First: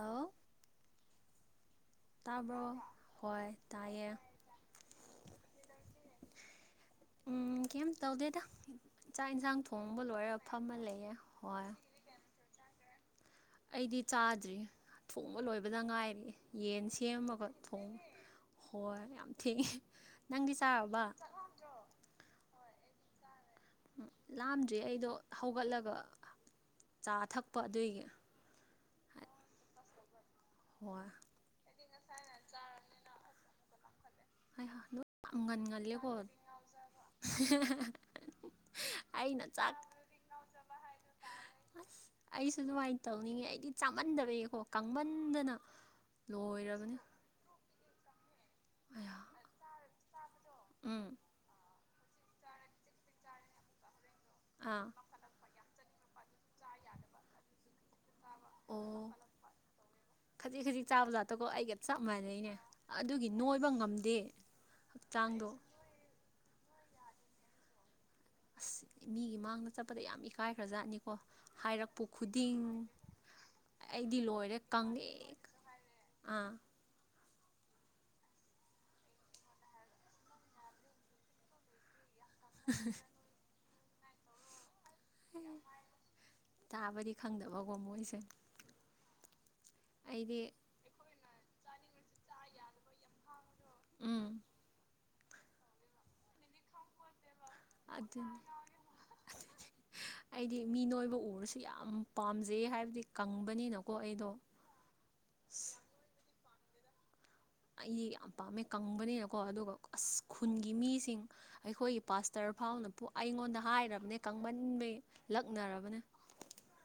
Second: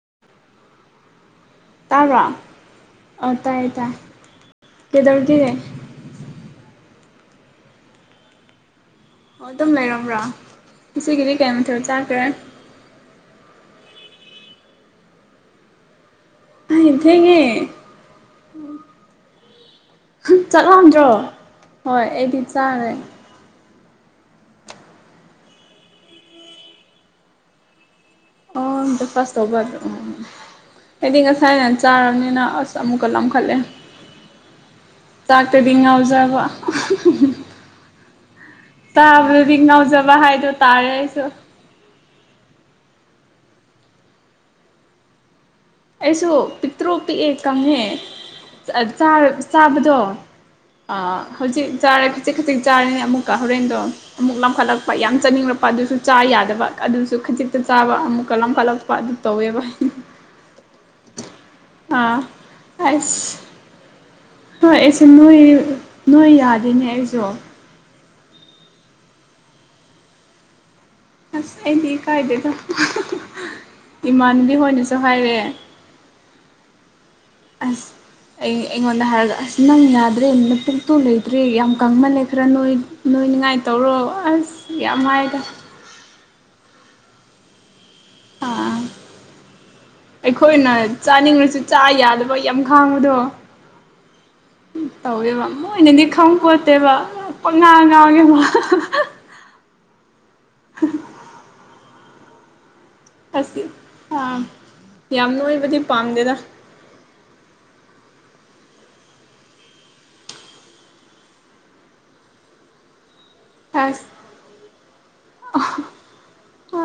ꯑꯥꯎ ꯇꯥꯕ꯭ꯔ ꯇꯥꯕ꯭ꯔꯣ ꯑ ꯍꯣꯏ ꯇꯥꯏꯌꯦ ꯇꯥꯏ ꯀꯩꯗꯧꯔꯤꯒꯦ ꯎꯝ ꯀꯩꯝ ꯇꯧꯗꯦꯗ ꯆꯥꯛ ꯏꯟꯁꯥꯡ ꯑꯗꯨꯝ ꯊꯣꯡꯕ ꯂꯩꯔꯕ꯭ꯔꯣ ꯂꯣꯏꯔꯒ ꯐꯝꯃ ꯂꯩꯌꯦ ꯉꯁꯤꯒꯤꯗꯤ ꯀꯩ ꯍꯣꯏ ꯃꯊꯦꯜ ꯆꯥꯈ꯭ꯔꯦ ꯑꯩꯗꯤ ꯆꯥꯗ꯭ꯔꯤ ꯊꯣꯡꯕ ꯂꯣꯏꯕꯗ ꯉꯥꯏꯔꯤ ꯌꯦꯟ ꯑꯩ ꯊꯦꯡꯉꯦ ꯁꯦꯝꯃꯒ ꯊꯣꯡ ꯍꯣꯏ ꯌꯥꯝ ꯊꯦꯡꯉꯦ ꯅꯪꯗꯤ ꯆꯥꯛ ꯆꯥꯔꯕ ꯂꯥꯝꯗ꯭ꯔꯣ ꯍꯣꯏ ꯑꯩꯗꯤ ꯆꯥꯔꯦ ꯂꯥꯝꯗ꯭ꯔꯤ ꯑꯩꯗꯣ ꯍꯧꯒꯠꯂꯒ ꯆꯥ ꯊꯛꯄ ꯑꯗꯨꯏꯒꯤ ꯑꯣ ꯕ꯭ꯔꯦꯛꯐꯥꯁ ꯇꯧꯕ ꯍꯣꯏ ꯑꯩꯗꯤ ꯉꯁꯥꯏꯅ ꯆꯥꯔꯕꯅꯤꯅ ꯑꯁ ꯑꯃꯨꯛꯀ ꯂꯥꯝꯈꯠꯂꯦ ꯑꯩꯍꯥ ꯅꯣꯏ ꯌꯥꯝ ꯉꯟ ꯆꯥꯛꯇꯗꯤ ꯉꯜꯂꯦꯀꯣ ꯉꯥꯎꯖꯕ ꯑꯩꯅ ꯆꯥꯕꯗꯗꯤ ꯆꯥꯛ ꯉꯥꯎꯖꯕ ꯍꯥꯏꯗꯣ ꯇꯥꯔꯦ ꯑꯩꯁꯨ ꯑꯁ ꯑꯩꯁꯨ ꯑꯗꯨꯃꯥꯏꯅ ꯇꯧꯅꯤꯡꯉꯦ ꯑꯩꯗꯤ ꯆꯥꯃꯟꯗꯕꯒꯤꯀꯣ ꯀꯪꯃꯟꯗꯅ ꯑꯩꯁꯨ ꯄꯤꯛꯇ꯭ꯔꯨ ꯂꯣꯏꯔꯕꯅꯤ ꯄꯤꯛꯑꯦ ꯀꯪꯉꯦ ꯑ ꯑꯌꯥ ꯆꯥꯔ ꯆꯥꯕꯗꯣ ꯑ ꯎꯝ ꯍꯧꯖꯤꯛ ꯆꯥꯔꯦ ꯈꯖꯤꯛ ꯈꯖꯤꯛ ꯆꯥꯔꯦ ꯑꯃꯨꯛꯀ ꯍꯣꯔꯦꯟꯗꯣ ꯑꯃꯨꯛ ꯑꯥ ꯂꯝꯈꯠꯂꯛꯄ ꯌꯥꯝ ꯆꯥꯅꯤꯡꯂꯛꯄ ꯑꯗꯨꯁꯨ ꯆꯥ ꯌꯥꯗꯕ ꯑꯗꯨꯁꯨ ꯈꯖꯤꯛꯇ ꯆꯥꯕ ꯑꯃꯨꯛꯀ ꯂꯥꯝꯈꯠꯂꯛꯄ ꯑꯣ ꯑꯗꯨ ꯇꯧꯋꯦꯕ ꯈꯖꯤꯛ ꯈꯖꯤꯛ ꯆꯥꯕ ꯖꯥꯠꯇꯣꯀꯣ ꯑꯩꯒ ꯆꯞ ꯑꯥ ꯃꯥꯟꯅꯩꯅꯦ ꯑꯗꯨꯒꯤ ꯑꯁ ꯅꯣꯏꯕ ꯉꯝꯗꯦ ꯍꯣꯏ ꯑꯩꯁꯦ ꯍꯛꯆꯥꯡꯗꯣ ꯅꯣꯏꯌꯨ ꯅꯣꯏ ꯌꯥꯗꯦꯅꯦ ꯑꯩꯁꯨ ꯑꯁ ꯃꯤꯒꯤ ꯃꯥꯡꯗ ꯆꯠꯄꯗ ꯌꯥꯝ ꯏꯀꯥꯏꯈ꯭ꯔꯖꯥꯠꯅꯤ ꯀꯣ ꯑꯁ ꯑꯩꯗꯤ ꯍꯥꯏꯔꯛꯄ ꯏꯀꯥꯏꯗꯦꯗ ꯈꯨꯗꯤꯡ ꯑꯩꯗꯤ ꯏꯃꯥꯟꯅꯕꯤ ꯂꯣꯏꯔꯦ ꯍꯣꯏꯅꯁꯨ ꯀꯪꯉꯦ ꯍꯥꯏꯔꯦ ꯑꯥ ꯑꯁ ꯑꯩ ꯑꯩꯉꯣꯟꯗ ꯍꯥꯏꯔꯒ ꯑꯁ ꯅꯪ ꯌꯥꯗ꯭ꯔꯦ ꯃꯇꯄꯨꯛꯇꯨ ꯂꯩꯇ꯭ꯔꯦ ꯌꯥꯝ ꯀꯪꯃꯜꯂꯦ ꯈꯔ ꯅꯣꯏ ꯅꯣꯏꯅꯤꯉꯥꯏ ꯇꯧꯔꯣ ꯑꯁ ꯌꯥꯝ ꯍꯥꯏ [unintelligible] ꯇꯥꯕꯗꯤ ꯈꯪꯗꯕꯀꯣ ꯃꯣꯏꯁꯦ ꯑꯥ ꯑꯩꯗꯤ ꯑꯩꯈꯣꯏꯅ ꯆꯥꯅꯤꯡꯉꯁꯨ ꯆꯥ ꯌꯥꯗꯕꯒꯤ ꯌꯥꯝ ꯈꯥꯡꯕꯗꯣ ꯎꯝ ꯇꯧꯋꯦꯕ ꯃꯣꯏꯅꯗꯤ ꯈꯪꯄꯣꯠꯇꯦꯕ ꯄꯪꯉꯥꯡ ꯉꯥꯡꯉꯦ ꯑꯗꯨꯅꯤ ꯋꯥ ꯑꯩꯗꯤ ꯃꯤ ꯅꯣꯏꯕ ꯎꯔꯁꯨ ꯌꯥꯝ ꯄꯥꯝꯖꯩ ꯍꯥꯏꯕꯗꯤ ꯑꯁ ꯀꯪꯕꯅꯤꯅꯀꯣ ꯑꯩꯗꯣ ꯑꯥ ꯌꯥꯝ ꯅꯣꯏꯕꯗꯤ ꯄꯥꯝꯗꯦꯗ ꯑꯩ ꯌꯥꯝ ꯄꯥꯝꯃꯦ ꯀꯪꯕꯅꯤꯅꯀꯣ ꯑꯗꯨꯒ ꯑꯁ ꯈꯨꯟꯒꯤ ꯃꯤꯁꯤꯡ ꯑꯩꯈꯣꯏꯒꯤ ꯄꯥꯁꯇꯔ ꯐꯥꯎꯅ ꯑꯩꯉꯣꯟꯗ ꯑꯁ ꯍꯥꯏꯔꯕꯅꯦ ꯀꯪꯃꯟꯕꯩ ꯂꯛꯅꯔꯕꯅꯦ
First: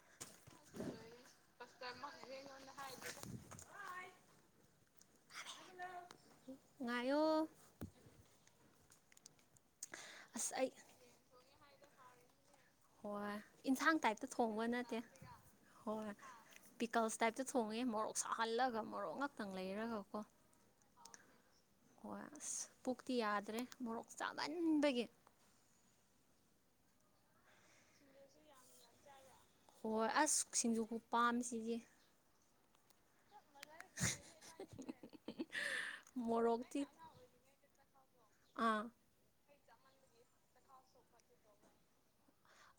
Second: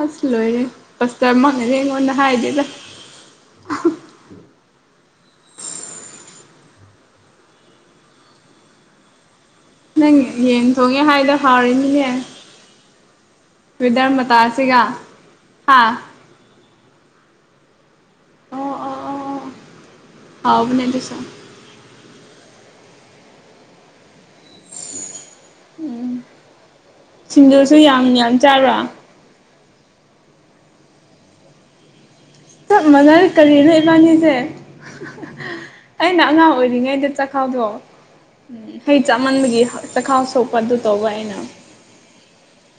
ꯑꯁ ꯂꯣꯏꯔꯦ ꯄꯁꯇꯔꯃꯛꯅꯗꯤ ꯑꯩꯉꯣꯟꯗ ꯍꯥꯏꯗꯦꯗ [unintelligible] [inaudible] ꯉꯥꯏꯌꯣ ꯅꯪ ꯑꯁ ꯌꯦꯟ ꯑꯩ ꯊꯣꯡꯉꯦ ꯍꯥꯏꯗꯣ ꯍꯥꯎꯔꯤꯅꯤꯅꯦ ꯍꯣꯏ ꯏꯟꯁꯥꯡ ꯇꯥꯏꯞꯇ ꯊꯣꯡꯕ ꯃꯇꯥꯁꯤꯒ ꯅꯠꯇꯦ ꯍꯥ ꯍꯣꯏ ꯄꯤꯀꯜꯁ ꯇꯥꯏꯞꯇ ꯊꯣꯡꯉꯦ ꯃꯣꯔꯣꯛ ꯁꯥꯍꯜꯂꯒ ꯃꯣꯔꯣꯛ ꯉꯥꯛꯇꯪ ꯂꯩꯔꯒ ꯀꯣ ꯍꯥꯎꯕꯅꯦꯗꯁ ꯍꯣꯏ ꯑꯁ ꯄꯨꯛꯇꯤ ꯌꯥꯗ꯭ꯔꯦ ꯃꯣꯔꯣꯛ ꯆꯥꯃꯟꯕꯒꯤ ꯎꯝ ꯁꯤꯡꯖꯨꯁꯨ ꯌꯥꯝ ꯌꯥꯝ ꯆꯥꯔꯣ ꯍꯣꯏ ꯑꯁ ꯁꯤꯡꯖꯨꯄꯨ ꯄꯥꯝꯃꯤꯁꯤꯗꯤ ꯆꯞ ꯃꯅ ꯀꯔꯤꯅꯣ ꯏꯕꯥꯅꯤꯁꯦ ꯑꯩꯅ ꯑꯉꯥꯡ ꯃꯣꯔꯣꯛꯇꯤ ꯑꯣꯏꯔꯤꯉꯩꯗ ꯆꯥꯛꯈꯥꯎꯗꯣ ꯎꯝ ꯑꯥ ꯍꯩ ꯆꯥꯃꯟꯕꯒꯤ ꯆꯈꯥꯎ ꯁꯣꯛꯄ ꯑꯗꯨ ꯇꯧꯕ ꯑꯩꯅ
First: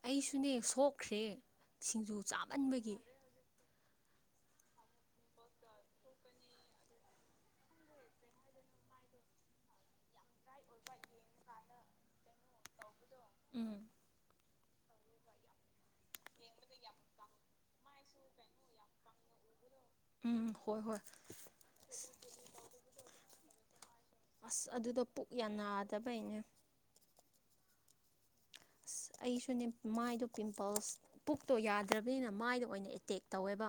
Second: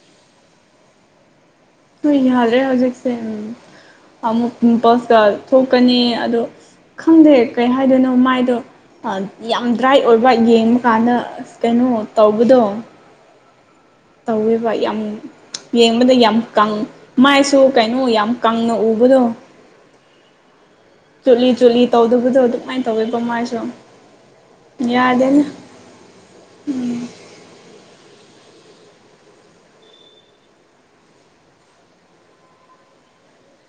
ꯑꯩꯁꯨꯅꯦ ꯁꯣꯛꯈ꯭ꯔꯦ ꯁꯤꯡꯖꯨ ꯅꯣꯏ ꯌꯥꯂꯦ ꯆꯥꯃꯟꯕꯒꯤ ꯍꯧꯖꯤꯛꯁꯦ ꯑꯃꯨꯛ ꯄꯤꯝꯄꯜꯁꯀ ꯊꯣꯛꯀꯅꯤ ꯑꯗꯣ ꯈꯪꯗꯦ ꯀꯩ ꯍꯥꯏꯗꯣꯏꯅꯣ ꯃꯥꯏꯗꯣ ꯌꯥꯝ ꯗ꯭ꯔꯥꯏ ꯑꯣꯏꯕ ꯌꯦꯡꯕꯀꯥꯟꯗ ꯑ ꯀꯩꯅꯣ ꯇꯧꯕꯗꯣ ꯎꯝ ꯇꯧꯋꯦꯕ ꯌꯥꯝ ꯌꯦꯡꯕꯗ ꯌꯥꯝ ꯀ ꯃꯥꯏꯁꯨ ꯀꯩꯅꯣ ꯌꯥꯝ ꯀꯪꯅ ꯎꯕꯗꯣ ꯎꯝ ꯍꯣꯏ ꯍꯣꯏ ꯆꯨꯠꯂꯤ ꯆꯨꯠꯂꯤ ꯇꯧꯗꯕꯗꯣ ꯑꯗꯨꯃꯥꯏꯅ ꯇꯧꯋꯦꯀꯣ ꯃꯥꯥꯏꯁꯨ ꯑꯁ ꯑꯗꯨꯗꯣ ꯄꯨꯛ ꯌꯥꯝ ꯅꯥꯗꯕꯩꯅꯦ ꯎꯝ ꯑꯁ ꯑꯩꯁꯨꯅꯦ ꯃꯥꯏꯗꯣ ꯄꯤꯝꯄꯜꯁ ꯄꯨꯛꯇꯣ ꯌꯥꯗ꯭ꯔꯕꯅꯤꯅ ꯃꯥꯏꯗꯣ ꯑꯣꯏꯅ ꯑꯦꯇꯦꯛ ꯇꯧꯋꯦꯕ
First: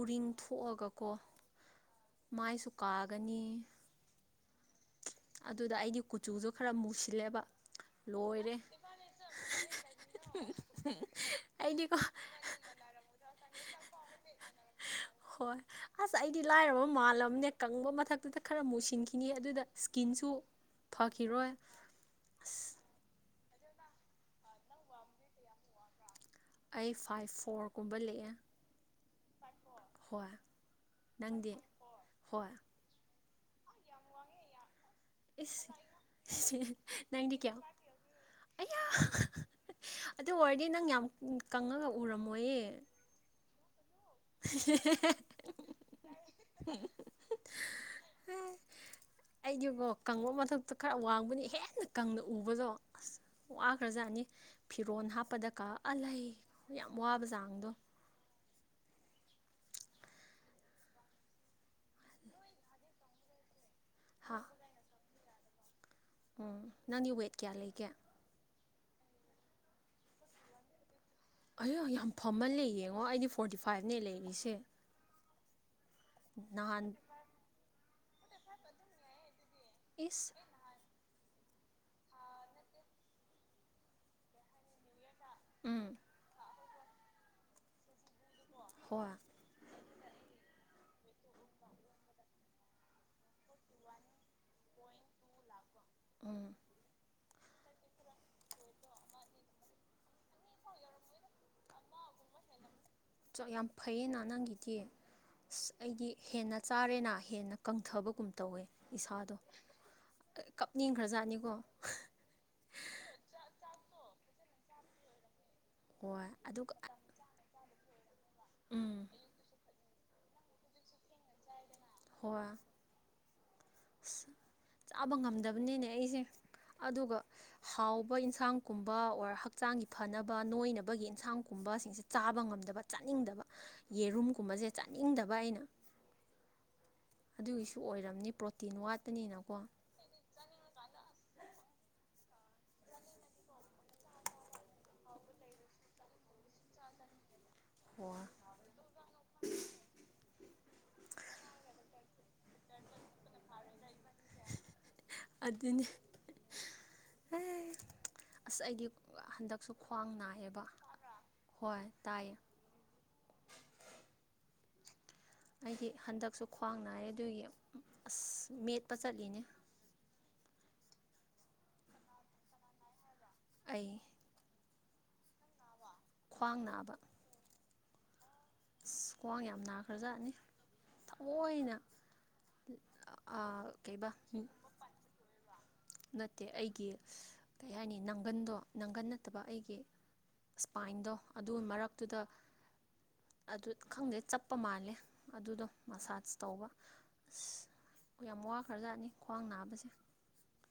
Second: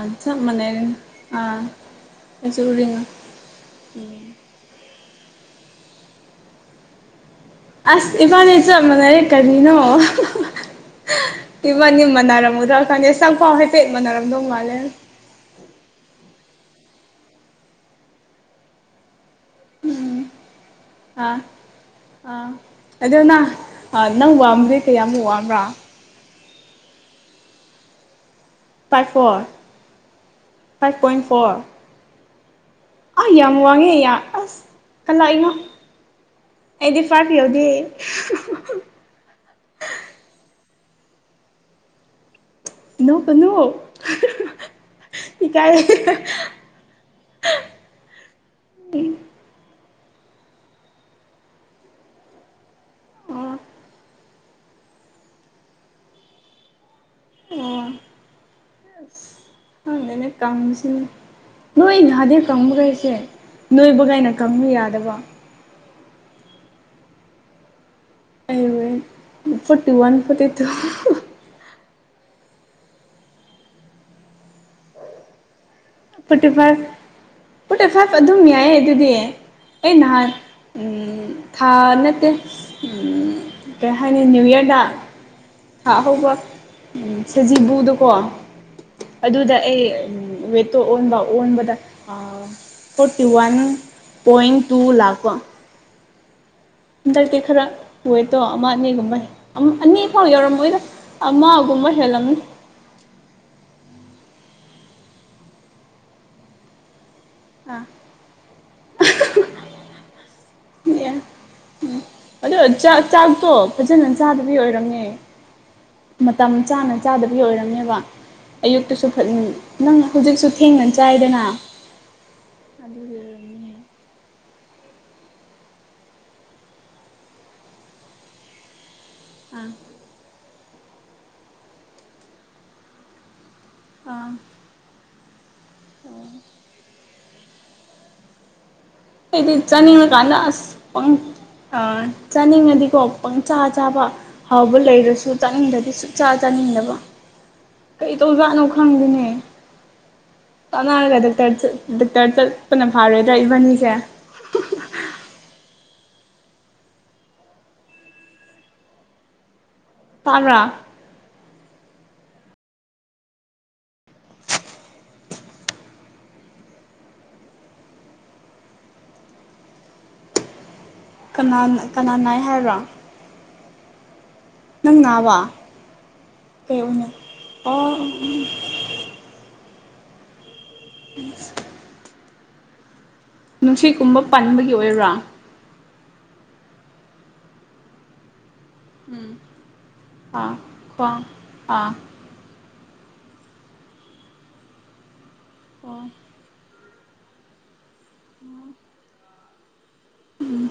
ꯎꯔꯤꯡ ꯊꯣꯛꯑꯒꯀꯣ ꯎꯝ ꯃꯥꯏꯁꯨ ꯀꯥꯒꯅꯤ ꯑꯗꯨꯗ ꯑꯩꯒꯤ ꯀꯨꯆꯨꯁꯨ ꯈꯔ ꯃꯨꯁꯤꯜꯂꯦꯕ ꯑꯁ ꯂꯣꯏꯔꯦ ꯏꯕꯥꯅꯦ ꯆ ꯃꯅꯔꯦ ꯀꯅꯤꯅꯣ ꯑꯩꯗꯤꯀꯣ ꯏꯃꯅꯤ ꯃꯥꯟꯅꯔꯝꯃꯨꯗ꯭ꯔꯥ ꯀꯥꯟꯗ ꯆꯪꯐꯥꯎ ꯍꯥꯏꯐꯦꯠ ꯃꯥꯟꯅꯔꯝꯗꯧ ꯃꯥꯜꯂꯦ ꯍꯣꯏ ꯑꯁ ꯑꯩꯗꯤ ꯂꯥꯏꯔꯕ ꯃꯥꯜꯂꯝꯅꯦ ꯀꯪꯕ ꯃꯊꯛꯇꯨꯗ ꯈꯔ ꯃꯨꯁꯤꯟꯈꯤꯅꯤ ꯑꯗꯨꯗ ꯁ꯭ꯀꯤꯟꯁꯨ ꯐꯈꯤꯔꯣꯏ ꯑ ꯑꯗꯨꯗꯣꯅ ꯅꯪ ꯋꯥꯝ꯭ꯔꯦ ꯀꯌꯥꯃꯨꯛ ꯋꯥꯕ꯭ꯔꯥ ꯑꯩ ꯐꯥꯏꯚ ꯐꯣꯔꯒꯨꯝꯕ ꯂꯦꯛꯑꯦ ꯐꯥꯏꯚ ꯐꯣꯔ ꯍꯣꯏ ꯐꯥꯏꯚ ꯄꯣꯏꯟ ꯅꯪꯗꯤ ꯐꯣꯔ ꯍꯣꯏ ꯑꯥ ꯌꯥꯝ ꯋꯥꯡꯉꯦ ꯑꯁ ꯀꯂꯥꯛꯏꯅꯣ ꯏꯁ ꯑꯩꯗꯤ ꯄꯥꯄꯤꯌꯣꯗꯤ ꯑꯩꯌꯥ ꯑꯗꯨ ꯑꯣꯏꯔꯗꯤ ꯅꯪ ꯌꯥꯝ ꯀꯪꯉꯒ ꯎꯔꯝꯃꯣꯏꯌꯦ ꯅ ꯀꯅꯣ [inaudible] ꯏ ꯀꯥꯏ ꯑꯩꯒꯤꯀꯣ ꯀꯪꯕ ꯃꯊꯛꯇ ꯈꯔ ꯋꯥꯡꯕꯅꯤ ꯍꯦꯟꯅ ꯀꯪꯅ ꯎꯕꯗꯣ ꯑꯁ ꯋꯥꯈ꯭ꯔꯖꯥꯠꯅꯤ ꯐꯤꯔꯣꯟꯜ ꯍꯥꯞꯄꯗ ꯀꯛꯑ ꯂꯩ ꯌꯥꯝ ꯋꯥꯕ ꯆꯥꯡꯗꯣ ꯍꯪꯗꯅꯦ ꯀꯪꯁꯤꯅ ꯅꯣꯏ ꯥꯗꯦ ꯀꯪꯕꯈꯩꯁꯦ ꯅꯣꯏꯕꯒꯥꯏꯅ ꯀꯪꯕ ꯌꯥꯗꯕ ꯎ ꯅꯪꯒꯤ ꯋꯦꯠ ꯀꯌꯥ ꯂꯩꯒꯦ ꯑꯩ ꯐꯣꯔꯇꯤ ꯋꯥꯟ ꯐꯣꯔꯇꯤ ꯇꯨ ꯑꯌꯣ ꯌꯥꯝ ꯐꯝꯃꯜꯂꯦ ꯌꯦꯡꯉꯣ ꯑꯩꯗꯤ ꯐꯣꯔꯇꯤ ꯐꯥꯏꯚꯅꯦ ꯂꯩꯔꯤꯁꯦ ꯅꯍꯥꯟ ꯁꯥꯔ ꯗꯥ ꯇꯨꯛ ꯑꯗꯨꯝ ꯌꯥꯏꯌꯦ ꯑꯗꯨꯗꯤ ꯑꯩ ꯅꯍꯥꯟ ꯏꯁ ꯊꯥ ꯅꯠꯇ ꯑꯩ ꯍꯅ ꯅꯅꯤꯌꯨ ꯏꯌꯥꯔꯗ ꯎꯝ ꯊꯥꯍꯧꯕ ꯎ ꯁꯖꯤꯕꯨꯗꯨꯀꯣ ꯍꯣꯏ ꯑꯗꯨꯗ ꯑꯩ ꯇꯣ ꯑꯣꯟꯕ ꯑꯣꯟꯕꯗ ꯐꯣꯔꯇꯤ ꯋꯥꯟ ꯄꯣꯏꯟ ꯇꯨ ꯂꯥꯛꯄꯣ ꯎꯝ ꯍꯟꯗꯛꯇꯤ ꯈꯔꯥ ꯋꯦꯠꯇꯣ ꯑꯃ ꯑꯅꯤꯒꯨꯝꯕ ꯑꯅꯤ ꯐꯥꯎ ꯌꯧꯔꯝꯃꯣꯏꯗ ꯑꯃꯒꯨꯝꯕ ꯍꯦꯜꯂꯝꯅꯤ ꯌꯥꯝ ꯐꯩꯌꯦꯅ ꯅꯪꯒꯤꯗꯤ ꯑꯁ ꯑꯩꯗꯤ ꯍꯦꯟꯅ ꯆꯥꯔꯦꯅ ꯍꯦꯟꯅ ꯑꯥ ꯀꯪꯊꯕꯒꯨꯝ ꯇꯧꯋꯦ ꯏꯁꯥꯗꯣ ꯀꯞꯅꯤꯡꯈ꯭ꯔꯖꯥꯠꯅꯤꯀꯣ ꯑꯗꯣ ꯆꯥꯛ ꯆꯥꯛꯇꯣ ꯐꯖꯅ ꯆꯥꯗꯕꯤ ꯑꯣꯏꯔꯝꯅꯦ ꯍꯣꯏ ꯃꯇꯝ ꯑꯗꯨꯒ ꯆꯥꯅ ꯆꯥꯗꯕꯒꯤ ꯑꯣꯏꯔꯝꯅꯦꯕ ꯎꯝ ꯑꯌꯨꯛꯇꯁꯨ ꯐ ꯅꯪ ꯍꯧꯖꯤꯛꯁꯨ ꯊꯦꯡꯅ ꯆꯥꯏꯗꯅ ꯍꯣꯏ ꯑꯗꯨꯒꯤ ꯑꯣꯏꯔꯝꯅꯤ ꯆꯥꯕ ꯉꯝꯗꯕꯅꯤꯅꯦ ꯑꯩꯁꯦ ꯑꯗꯨꯒ ꯍꯥꯎꯕ ꯏꯟꯁꯥꯡꯒꯨꯝꯕ ꯑꯣꯔ ꯑꯥ ꯍꯛꯆꯥꯡꯒꯤ ꯐꯅꯕ ꯅꯣꯏꯅꯕꯒꯤ ꯌꯦꯟꯁꯥꯡꯒꯨꯝꯕꯁꯤꯡꯁꯦ ꯆꯥꯕ ꯉꯝꯗꯕ ꯆꯥꯅꯤꯡꯗꯕ ꯑꯥ ꯌꯦꯔꯨꯝꯒꯨꯝꯕꯁꯦ ꯆꯥꯅꯤꯡꯗꯕ ꯑꯩꯅ ꯑꯗꯨꯒꯤꯁꯨ ꯑꯣꯏꯔꯝꯅꯤ ꯇꯤꯟ ꯋꯥꯇꯅꯤ ꯑꯩꯗꯤ ꯆꯅꯤ ꯀꯥꯟꯗꯥ ꯑꯁ ꯄꯪ ꯑ ꯆꯥꯅꯤꯡꯉꯗꯤꯀꯣ ꯄꯪꯆꯥ ꯆꯥꯕ ꯍꯥꯎꯕ ꯂꯩꯔꯁꯨ ꯆꯥꯅꯤꯡꯗꯗꯤ ꯆꯥ ꯆꯥꯅꯤꯡꯗꯕ ꯀꯩ ꯍꯣꯏ ꯇꯧꯖꯠꯅꯣ ꯈꯪꯗꯦꯅꯦ ꯇꯥꯟꯅꯔꯒ ꯗꯥꯛꯇꯔ ꯗꯥꯛꯇꯔ ꯆꯠꯄꯅ ꯐꯥꯔꯣꯏꯗ꯭ꯔ ꯏꯕꯟꯅꯤꯁꯦ [inaudible] [inaudible] ꯑꯁ ꯑ ꯑꯩꯗꯤ ꯍꯟꯗꯛ ꯁꯨ ꯈ꯭ꯋꯥꯡ ꯇꯥꯕ꯭ꯔꯥ ꯅꯥꯏꯌꯦꯕ ꯇꯥꯕ꯭ꯔ ꯍꯣꯏ ꯇꯥꯏꯌꯦ ꯑꯩꯗꯤ ꯍꯟꯗꯛꯁꯨ ꯈ꯭ꯋꯥꯡ ꯅꯥꯏꯌꯦ ꯑꯗꯨꯒꯤ ꯑꯁ ꯃꯦꯠꯄ ꯆꯠꯂꯤꯅꯦ ꯀꯅꯥ ꯀꯅꯥ ꯅꯥꯏ ꯍꯥꯏꯔꯣ ꯑꯩ ꯅꯪꯅꯕ ꯈ꯭ꯋꯥꯡ ꯅꯥꯕ ꯀꯩꯑꯣꯏꯅ ꯑꯣ ꯑꯁ ꯈ꯭ꯋꯥꯡ ꯌꯥꯝ ꯅꯥꯈ꯭ꯔꯖꯥꯠꯅꯤ ꯊꯑꯣꯏꯅ ꯑ ꯀꯩꯕ ꯅꯨꯡꯁꯤꯠꯀꯨꯝꯕ ꯄꯟꯕꯒꯤ ꯑꯣꯏꯔꯣ ꯅꯠꯇꯦ ꯑꯩꯒꯤ ꯀꯩ ꯍꯥꯏꯅꯤ ꯅꯪꯒꯟꯗꯣ ꯅꯪꯒꯟ ꯎꯝ ꯅꯠꯇꯕ ꯑꯩꯒꯤ ꯑꯥ ꯁ꯭ꯄꯥꯏꯟꯗꯣ ꯈ꯭ꯋꯥꯡ ꯑꯗꯨ ꯑꯥ ꯃꯔꯛꯇꯨꯗ ꯑꯗꯨ ꯈꯪꯗꯦ ꯆꯞꯄ ꯃꯥꯜꯂꯦ ꯑꯗꯨꯗꯣ ꯑꯣ ꯃꯁꯥꯖ ꯇꯧꯕ ꯑꯁ ꯌꯥꯝ ꯋꯥ ꯈꯔꯖꯥꯠꯅꯤ ꯈ꯭ꯋꯥꯡ ꯅꯥꯕꯁꯦ ꯎꯝ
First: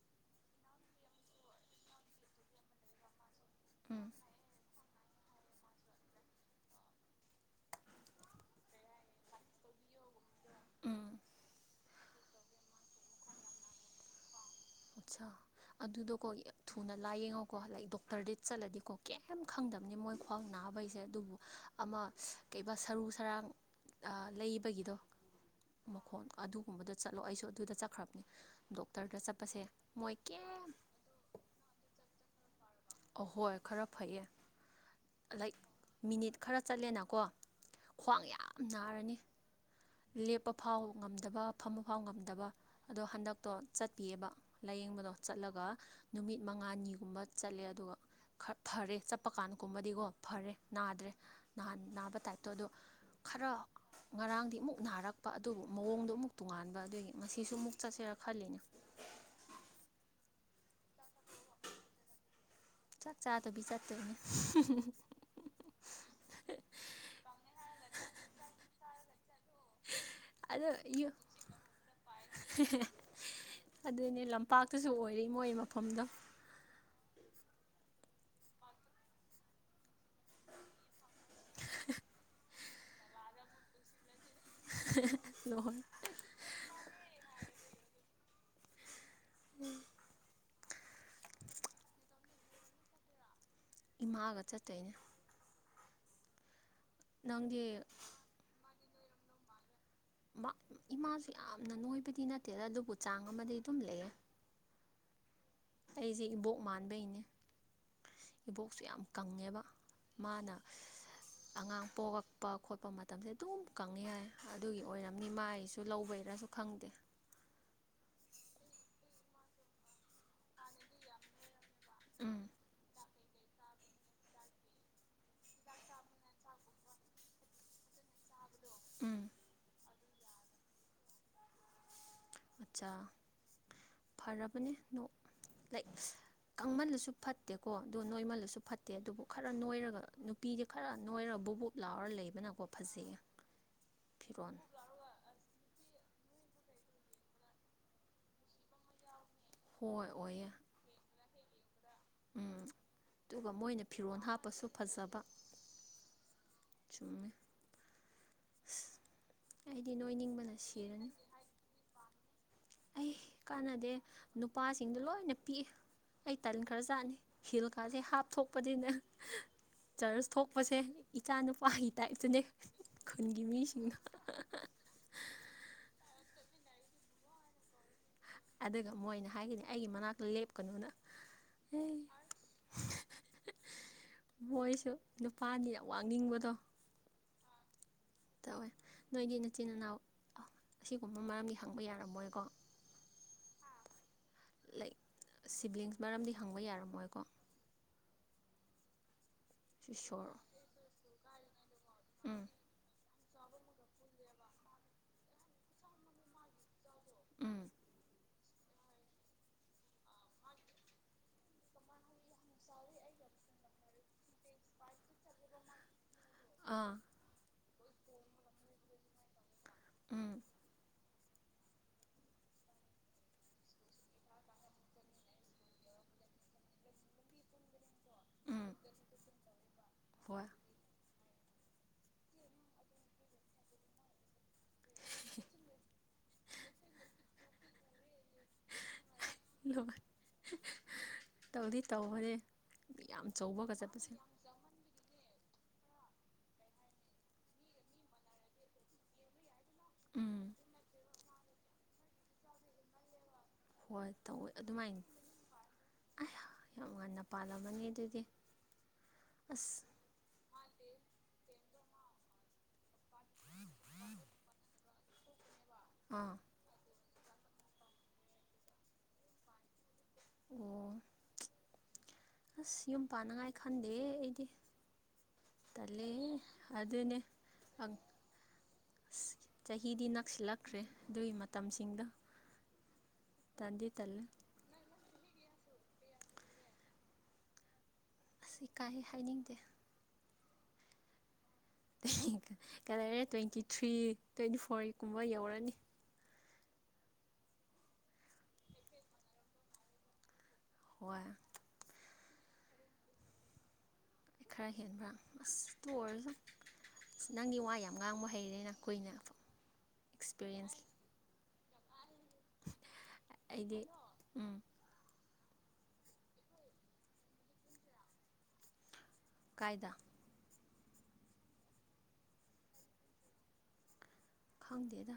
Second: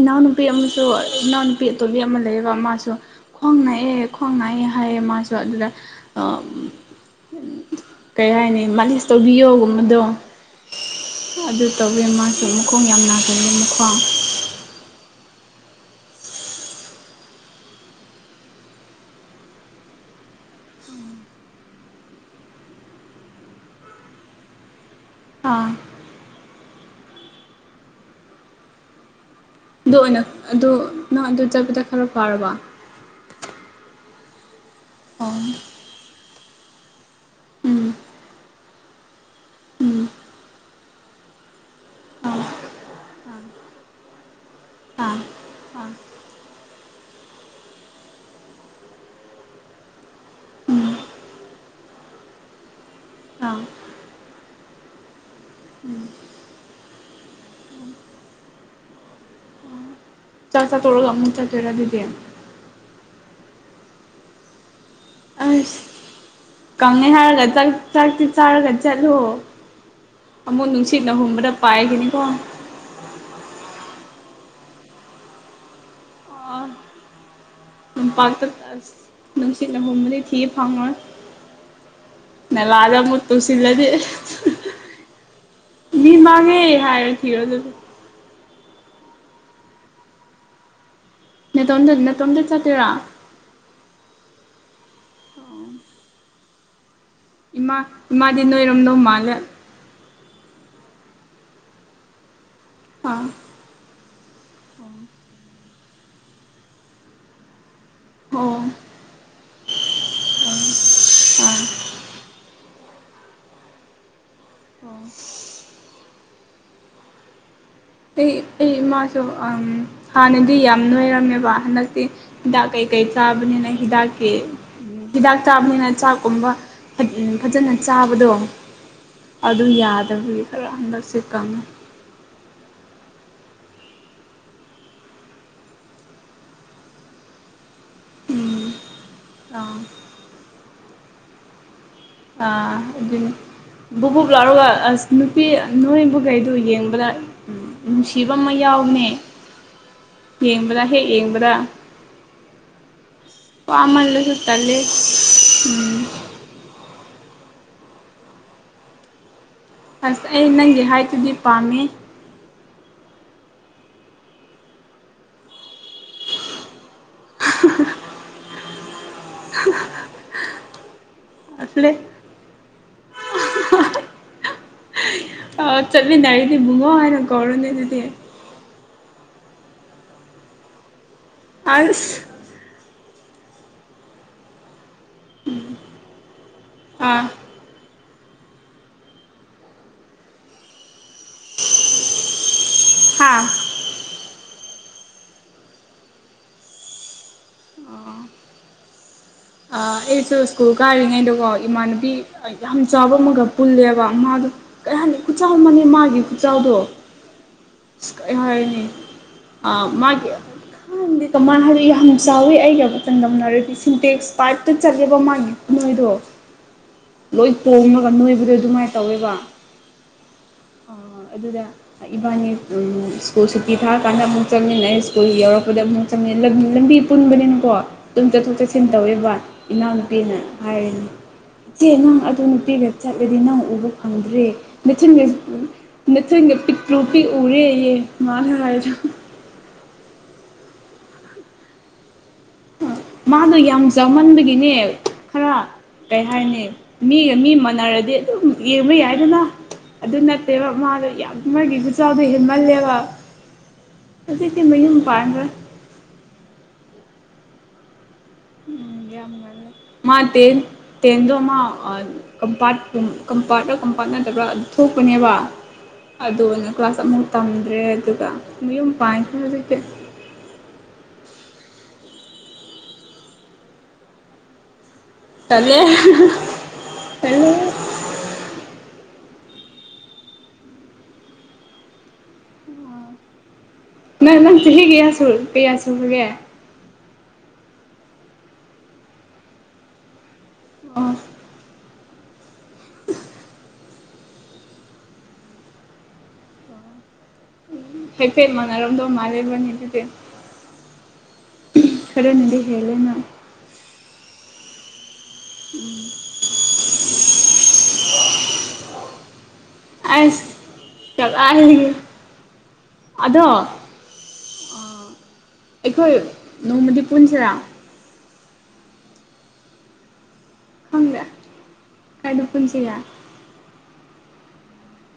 ꯏꯅꯥꯎꯅꯨꯄꯤ ꯑꯃꯁꯨ ꯏꯅꯥꯎꯅꯨꯄꯤ ꯑꯇꯣꯕꯤ ꯑꯃ ꯂꯩꯑꯦꯕ ꯃꯥꯁꯨ ꯈ꯭ꯋꯥꯡ ꯅꯥꯛꯑꯦ ꯎꯝ ꯈ꯭ꯋꯥꯡ ꯅꯥꯛꯑꯦ ꯍꯥꯏꯌꯦ ꯃꯥꯁꯨ ꯑꯗꯨꯗ ꯑ ꯀꯩ ꯍꯥꯏꯅꯤ ꯃꯥꯂꯤꯁ ꯇꯧꯕꯤꯌꯣꯒꯨꯝꯕꯗꯣ ꯎꯝ [unintelligible] ꯑꯆꯥꯥ ꯑꯗꯨꯗꯣꯀꯣ ꯊꯨꯅ ꯂꯥꯏꯌꯦꯡꯉꯣꯀꯣ ꯂꯥꯏꯛ ꯗꯣꯛꯇꯔꯗꯤ ꯆꯠꯂꯗꯤꯀꯣ ꯀꯩꯝ ꯈꯪꯗꯝꯕꯅꯤ ꯃꯣꯏ ꯐꯥꯎ ꯅꯥꯕꯩꯁꯦ ꯑꯗꯨꯕꯨ ꯑꯃ ꯀꯩꯕ ꯁꯔꯨ ꯁꯔꯥꯡ ꯂꯩꯕꯒꯤꯗꯣ ꯑꯥ ꯃꯈꯣꯟ ꯑꯗꯨꯒꯨꯝꯕꯗ ꯆꯠꯂꯣ ꯑꯩꯁꯨ ꯑꯗꯨꯗ ꯆꯠꯈ꯭ꯔꯕꯅꯤ ꯗꯣꯛꯇꯔꯗ ꯆꯠꯄꯁꯦ ꯑꯗꯨ ꯃꯣꯏ ꯑꯣꯏꯅ ꯀꯩꯝ ꯑꯗꯨ ꯅꯪ ꯑꯗꯨ ꯆꯠꯄꯗ ꯈꯔ ꯐꯥꯔꯕ ꯑꯍꯣꯏ ꯈꯔ ꯐꯩꯌꯦ ꯑꯣ ꯂꯥꯏꯛ ꯃꯤꯅꯤꯠ ꯈꯔ ꯆꯠꯂꯦꯅꯀꯣ ꯎꯝ ꯈ꯭ꯋꯥꯡ ꯌꯥꯝ ꯅꯥꯔꯅꯤ ꯎꯝ ꯂꯦꯞꯄ ꯐꯥꯎ ꯉꯝꯗꯕ ꯐꯝꯕ ꯐꯥꯎ ꯑꯥ ꯉꯝꯗꯕ ꯑꯗꯣ ꯍꯟꯗꯛꯇꯣ ꯆꯠꯄꯤꯌꯦꯕ ꯂꯥꯏꯌꯦꯡꯕꯗꯣ ꯑꯥ ꯆꯠꯂꯒ ꯑꯥ ꯅꯨꯃꯤꯠ ꯃꯉꯥꯅꯤꯒꯨꯝꯕ ꯆꯠꯂꯦ ꯑꯗꯨꯒ ꯈꯔꯥ ꯐꯔꯦ ꯆꯠꯄ ꯀꯥꯟꯒꯨꯝꯕꯗꯤꯀꯣ ꯐꯔꯦ ꯎꯝ ꯅꯥꯗ꯭ꯔꯦ ꯅꯍꯥꯟ ꯅꯥꯕ ꯇꯥꯏꯞꯇꯣ ꯑꯗꯣ ꯑꯥ ꯈꯔꯥ ꯉꯔꯥꯡꯗꯤ ꯑꯃꯨꯛ ꯅꯥꯔꯛꯄ ꯑꯗꯨꯕꯨ ꯎꯝ ꯃꯑꯣꯡꯗꯣ ꯑꯃꯨꯛ ꯇꯣꯉꯥꯟꯕ ꯑꯗꯨꯒꯤ ꯃꯁꯤꯁꯨ ꯑꯃꯨꯛ ꯆꯠꯁꯦꯔꯥ ꯈꯜꯂꯤꯅꯤ ꯆꯥꯛꯆꯥ ꯇꯣꯛꯔꯒ ꯑꯃꯨꯛ ꯆꯠꯇꯣꯏꯔ ꯑꯗꯨꯗꯤ ꯆꯥꯛ ꯆꯥꯗꯕꯤ ꯆꯠꯇꯣꯢꯅꯦ ꯑꯁ ꯀꯪꯉꯦ ꯍꯥꯏꯔꯒ ꯆꯥ ꯆꯥꯛꯇꯣ ꯆꯥꯔꯒ ꯆꯠꯂꯣ ꯑꯃꯨꯛ ꯑꯗꯣ ꯅꯨꯡꯁꯤꯠꯅ ꯍꯨꯝꯕꯗ ꯄꯥꯏꯈꯤꯅꯤꯀꯣ ꯑꯗꯨꯅꯦ ꯂꯝꯄꯥꯛꯇꯁꯨ ꯑꯣꯏꯔꯦ ꯃꯣꯏ ꯃꯐꯝꯗꯣ ꯂꯝꯄꯥꯛꯇ ꯑꯁ ꯅꯨꯡꯁꯤꯠꯅ ꯍꯨꯝꯕꯗꯤ ꯊꯤ ꯐꯪꯉꯣꯏ ꯅꯥꯂꯥꯗ ꯑꯃꯨꯛ ꯇꯨꯁꯤꯜꯂꯗꯤ [inaudible] ꯃꯤ ꯃꯥꯡꯉꯦ ꯍꯥꯏꯔꯣ ꯑꯗꯨꯗꯤ ꯅꯦꯇꯣꯝꯗ ꯅꯦꯇꯣꯝꯗ ꯆꯠꯇꯣꯏꯔꯥ ꯏꯃꯥꯒ ꯆꯠꯇꯣꯏꯅꯦ ꯅꯪꯗꯤ ꯏꯃꯥ ꯏꯃꯥꯗꯤ ꯅꯣꯏꯔꯣꯝꯗꯧ ꯃꯥꯜꯂꯦ ꯏꯃꯥꯁꯨ ꯌꯥꯝꯅ ꯅꯣꯏꯕꯗꯤ ꯅꯠꯇꯦꯗ ꯑꯗꯨꯕꯨ ꯑꯥ ꯆꯥꯡ ꯑꯃꯗꯤ ꯑꯗꯨꯝ ꯂꯩꯌꯦ ꯑꯩꯁꯦ ꯏꯕꯣꯛ ꯃꯥꯟꯕꯩꯅꯦ ꯑꯣ ꯏꯕꯣꯛꯁꯨ ꯌꯥꯝ ꯀꯪꯉꯦꯕ ꯃꯥꯅ ꯑꯥ ꯑꯉꯥꯡ ꯄꯣꯛꯂꯛꯄ ꯈꯣꯠꯄ ꯃꯇꯝꯁꯦ ꯑꯗꯨꯝ ꯀꯪꯉꯦ ꯍꯥꯏ ꯑꯗꯨꯒꯤ ꯑꯣꯏꯔꯝꯅꯤ ꯃꯥꯏꯁꯨ ꯂꯧꯕꯩꯔꯁꯨ ꯈꯪꯗꯦ ꯑꯩ ꯑꯩ ꯏꯃꯥꯁꯨ ꯍꯥꯟꯅꯗꯤ ꯌꯥꯝ ꯅꯣꯏꯔꯝꯃꯦꯕ ꯍꯟꯗꯛꯇꯤ ꯎꯝ ꯈꯤꯗꯥꯛ ꯀꯩ ꯀꯩ ꯆꯥꯕꯅꯤꯅ ꯍꯗꯥꯥꯛꯀꯦ ꯍꯤꯗꯥꯛ ꯆꯥꯕꯅꯤꯅ ꯆꯥꯛꯀꯨꯝꯕ ꯐꯖꯅ ꯆꯥꯕꯗꯣ ꯎꯝ ꯑꯗꯨ ꯌꯥꯗꯕꯒꯤ ꯈꯔ ꯍꯟꯗꯛꯁꯦ ꯀꯪꯉꯦ ꯑꯠꯆꯥ ꯐꯔꯕꯅꯦ ꯅ ꯂꯥꯏꯛ ꯀꯪꯃꯜꯂꯁꯨ ꯐꯠꯇꯦꯀꯣ ꯑꯗꯨꯗꯣ ꯅꯣꯏꯃꯜꯂꯨꯁꯨ ꯎꯝ ꯐꯠꯇꯦ ꯑꯗꯨꯕꯨ ꯈꯔ ꯑꯥ ꯅꯣꯏꯔꯒ ꯅꯨꯄꯤꯗꯤ ꯈꯔ ꯅꯣꯏꯔꯒ ꯕꯨꯞ ꯕꯨꯞ ꯂꯥꯎꯔ ꯂꯩ ꯑꯥ ꯑꯗꯨꯅꯤ ꯕꯨꯞ ꯕꯨꯞ ꯐꯤꯔꯣꯜ ꯂꯥꯎꯔꯒ ꯑꯁ ꯅꯨꯄꯤ ꯅꯣꯏꯕ ꯈꯩꯗꯨ ꯌꯦꯡꯕꯗ ꯅꯨꯡꯁꯤꯕ ꯑꯃ ꯌꯥꯎꯕꯅꯦ ꯍꯣꯏ ꯑꯣꯏꯌꯦ ꯌꯦꯡꯕꯗ ꯍꯦꯛ ꯌꯦꯡꯕꯗ ꯎꯝ ꯑꯗꯨꯒ ꯃꯣꯏꯅ ꯐꯤꯔꯣꯜ ꯄꯥꯃꯥꯜꯂꯁꯨ ꯍꯥꯞꯄꯁꯨ ꯇꯥꯜꯂꯦ ꯐꯖꯕ ꯆꯨꯝꯃꯦ ꯑꯁ ꯑꯩꯗꯤ ꯑꯁ ꯑꯩ ꯅꯣꯏꯅꯤꯡꯕꯅ ꯅꯪꯒꯤ ꯁꯤꯔꯅꯤ ꯍꯥꯏꯠꯇꯨꯗꯤ ꯄꯥꯝꯃꯦ ꯑꯩ ꯀꯥꯟꯅꯗꯦ ꯅꯨꯄꯥꯁꯤꯡꯗꯣ ꯂꯣꯏꯅ ꯄꯤꯛꯏ ꯑꯩ ꯇꯟꯈꯔꯖꯥꯠꯅꯤ ꯍꯤꯜ ꯀꯥꯁꯦ ꯍꯥꯞꯊꯣꯛꯄꯅꯤꯅ ꯆꯔꯁ ꯊꯣꯛꯄꯁꯦ ꯏꯆꯥ ꯅꯨꯄꯥꯒꯤ ꯑꯁꯂꯦ ꯇꯥꯏꯞꯇꯨꯅꯦ ꯈꯨꯟꯒꯤ ꯃꯤꯁꯤꯡꯗꯣ ꯆꯠꯃꯤꯟꯅꯔꯤ ꯕꯨꯡꯉꯣ ꯍꯥꯏꯅ ꯀꯧꯔꯣꯅꯦ ꯑꯗꯨꯗꯤ ꯑꯗꯨꯒ ꯃꯣꯏꯅ ꯍꯥꯏꯔꯤꯅꯤ ꯑꯩꯒꯤ ꯃꯅꯥꯛꯇ ꯂꯦꯞꯀꯅꯨꯅ ꯑꯦ ꯑꯁ ꯃꯣꯏꯁꯨ ꯅꯨꯄꯥꯅꯤ ꯌꯥꯝ ꯋꯥꯡꯅꯤꯡꯕꯗꯣ ꯑꯥ ꯇꯧꯋꯦ ꯅꯣꯏꯗꯤ ꯅꯆꯤꯟ ꯏꯅꯥꯎ ꯑꯁꯤꯒꯨꯝꯕ ꯃꯔꯝꯗꯤ ꯍꯪꯕ ꯌꯥꯔꯝꯃꯣꯏꯀꯣ ꯍꯥꯥ ꯂꯥꯏꯛ ꯁꯤꯕ꯭ꯂꯤꯡꯁ ꯃꯔꯝꯗꯤ ꯍꯪꯕ ꯌꯥꯔꯝꯃꯣꯏꯀꯣ ꯑꯍꯨ ꯏꯁꯣꯔ ꯑꯩꯁꯨ ꯁ꯭ꯀꯨꯜ ꯀꯥꯔꯤꯉꯩꯗꯀꯣ ꯏꯃꯥꯟꯅꯕꯤ ꯎꯝ ꯌꯥꯝ ꯆꯥꯎꯕ ꯑꯃꯒ ꯄꯨꯜꯂꯦꯕ ꯃꯥꯗꯣ ꯀꯩ ꯍꯥꯏꯅꯤ ꯈꯨꯆꯥꯎ ꯑꯃꯅꯦ ꯃꯥꯒꯤ ꯈꯨꯆꯥꯎꯗꯣ ꯎꯝ ꯀꯩ ꯍꯥꯏꯅꯤ ꯃꯥꯒꯤ ꯈꯪꯗꯤ ꯀꯃꯥꯏꯅ ꯍꯥꯏꯗꯤ ꯌꯥꯝꯅ ꯆꯥꯎꯋꯤ ꯑꯩꯒꯥ ꯆꯥꯡꯗꯝꯅꯔꯗꯤ ꯁꯤꯟꯇꯦꯛꯁ ꯄꯥꯏꯞꯇ ꯆꯠꯂꯦꯕ ꯃꯥꯒꯤ ꯈꯨꯅꯣꯏꯗꯣ ꯑꯥ ꯂꯣꯏ ꯇꯣꯡꯉꯒ ꯅꯣꯏꯕꯗꯣ ꯑꯗꯨꯃꯥꯏꯅ ꯇꯧꯋꯦꯕ ꯎꯝ ꯑꯗꯨꯗ ꯏꯕꯥꯅꯤ ꯁ꯭ꯀꯨꯜ ꯁꯨꯇꯤ ꯊꯥꯔꯀꯥꯟꯗ ꯑꯃꯨꯛ ꯆꯠꯃꯤꯟꯅꯩ ꯁ꯭ꯀꯨꯜ ꯌꯧꯔꯛꯄꯗ ꯑꯃꯨꯛ ꯂꯝꯕꯤ ꯄꯨꯟꯕꯅꯤꯅꯀꯣ ꯑꯗꯨꯝ ꯆꯠꯊꯣꯛ ꯎꯝ ꯆꯠꯁꯤꯟ ꯇꯧꯋꯦꯕ ꯏꯅꯥꯎꯅꯨꯄꯤꯅ ꯍꯣꯏ ꯍꯥꯏꯅꯤ ꯆꯦ ꯅꯪ ꯑꯗꯨ ꯅꯨꯄꯤꯒ ꯆꯥꯠꯂꯗꯤ ꯅꯪ ꯎꯕ ꯐꯪꯗ꯭ꯔꯦ ꯃꯊꯤꯟ ꯅꯊꯨꯟꯒ ꯄꯤꯛꯇꯔꯨ ꯄꯤꯛꯅ ꯎꯔꯦꯌꯦ ꯃꯥꯅ ꯍꯥꯏꯕꯗꯣ ꯇꯧꯗꯤ ꯇꯧꯕꯅꯦ ꯌꯥꯝ ꯃꯥꯗꯣ ꯆꯧꯕꯒ ꯌꯥꯝ ꯆꯠꯄꯁꯦ ꯆꯥꯎꯃꯟꯕꯒꯤꯅꯦ ꯈꯔ ꯀꯩ ꯍꯥꯏꯅꯤ ꯃꯤꯒ ꯃꯤ ꯃꯥꯟꯅꯔꯗꯤ ꯑꯗꯨꯝ ꯌꯦꯡꯕ ꯌꯥꯏꯗꯅ ꯑꯗꯨ ꯎꯝ ꯅꯠꯇꯦꯕ ꯃꯥꯗꯣ ꯌꯥꯝ ꯃꯥꯒꯤ ꯆꯥꯗꯣ ꯍꯦꯟꯃꯜꯂꯦꯕ ꯍꯣꯏ ꯍꯧꯖꯤꯛꯇꯤ ꯃꯌꯨꯝ ꯄꯥꯟꯈ꯭ꯔꯦ ꯑꯌꯥ ꯌꯥꯝ ꯉꯟꯅ ꯄꯥꯜꯂꯝꯃꯅꯤ ꯑꯗꯨꯗꯤ ꯎꯝ ꯑꯁ ꯃꯥ ꯇꯦꯟ ꯇꯦꯟꯗꯣ ꯃꯥ ꯀꯝꯄ ꯀꯝꯄꯥꯠ꯭ꯔꯥ ꯀꯝꯄꯥꯠ ꯅꯗꯕ꯭ꯔꯥ ꯊꯣꯛꯄꯅꯦꯕ ꯑꯥ ꯑꯗꯨꯅ ꯀ꯭ꯂꯥꯁ ꯑꯃꯨꯛ ꯇꯝꯗ꯭ꯔꯦ ꯑꯗꯨꯒ ꯃꯌꯨꯝ ꯄꯥꯟꯈꯔꯦ ꯍꯧꯖꯤꯛꯇꯤ ꯑꯣ ꯑꯁ ꯌꯨꯝ ꯄꯥꯟꯅꯉꯥꯏ ꯈꯟꯗꯦ ꯑꯩꯗꯤ ꯇꯜꯂꯦ ꯇꯂꯦ ꯑꯗꯨꯅꯦ ꯇꯜꯂꯦ ꯑꯥꯝ ꯑꯁ ꯆꯍꯤꯗꯤ ꯅꯛꯁꯤꯜꯂꯛꯈ꯭ꯔꯦ ꯑꯗꯨꯒꯤ ꯃꯇꯝꯁꯤꯡꯗꯣ ꯇꯟꯗꯤ ꯇꯜꯂꯦ ꯅꯪ ꯅꯪ ꯆꯥꯍꯤ ꯀꯌꯥ ꯁꯨꯔꯒꯦ ꯑꯁ ꯏꯀꯥꯏꯍꯦ ꯍꯥꯏꯅꯤꯡꯗꯦ ꯑꯣ ꯀꯩ ꯂꯩꯔꯦ ꯇ꯭ꯋꯦꯟꯇꯤ ꯊ꯭ꯔꯤ ꯇ꯭ꯋꯦꯟꯇꯤ ꯐꯣꯔꯒꯨꯝꯕ ꯌꯧꯔꯅꯤ ꯍꯥꯏꯐꯦꯠ ꯃꯅꯔꯝꯗꯣ ꯍꯥꯜꯂꯦ ꯏꯕꯥꯅꯤ ꯑꯗꯨꯗꯤ ꯍꯣꯏ ꯈꯔꯅꯗꯤ ꯍꯦꯜꯂꯦ ꯅꯥ ꯈꯔ ꯍꯦꯟꯕ꯭ꯔꯥ ꯑꯁ ꯇꯨ ꯑꯣꯏꯔꯖꯨ ꯅꯪꯒꯤ ꯋꯥ ꯌꯥꯝ ꯉꯥꯡꯕ ꯍꯩꯔꯦꯅ ꯀꯨꯏꯅ ꯑꯦꯛꯁꯄꯤꯔꯤꯌꯦꯟꯁ ꯀꯔꯥꯏꯗꯒꯤ ꯑꯩꯗꯤ ꯎꯝ ꯑꯩꯈꯣꯏ ꯅꯣꯡꯃꯗꯤ ꯄꯨꯟꯁꯤꯔꯥ ꯀꯥꯏꯗ ꯈꯪꯗꯦ ꯀꯥꯏꯗꯥ ꯄꯨꯟꯁꯤꯒꯦ ꯈꯪꯗꯦꯗ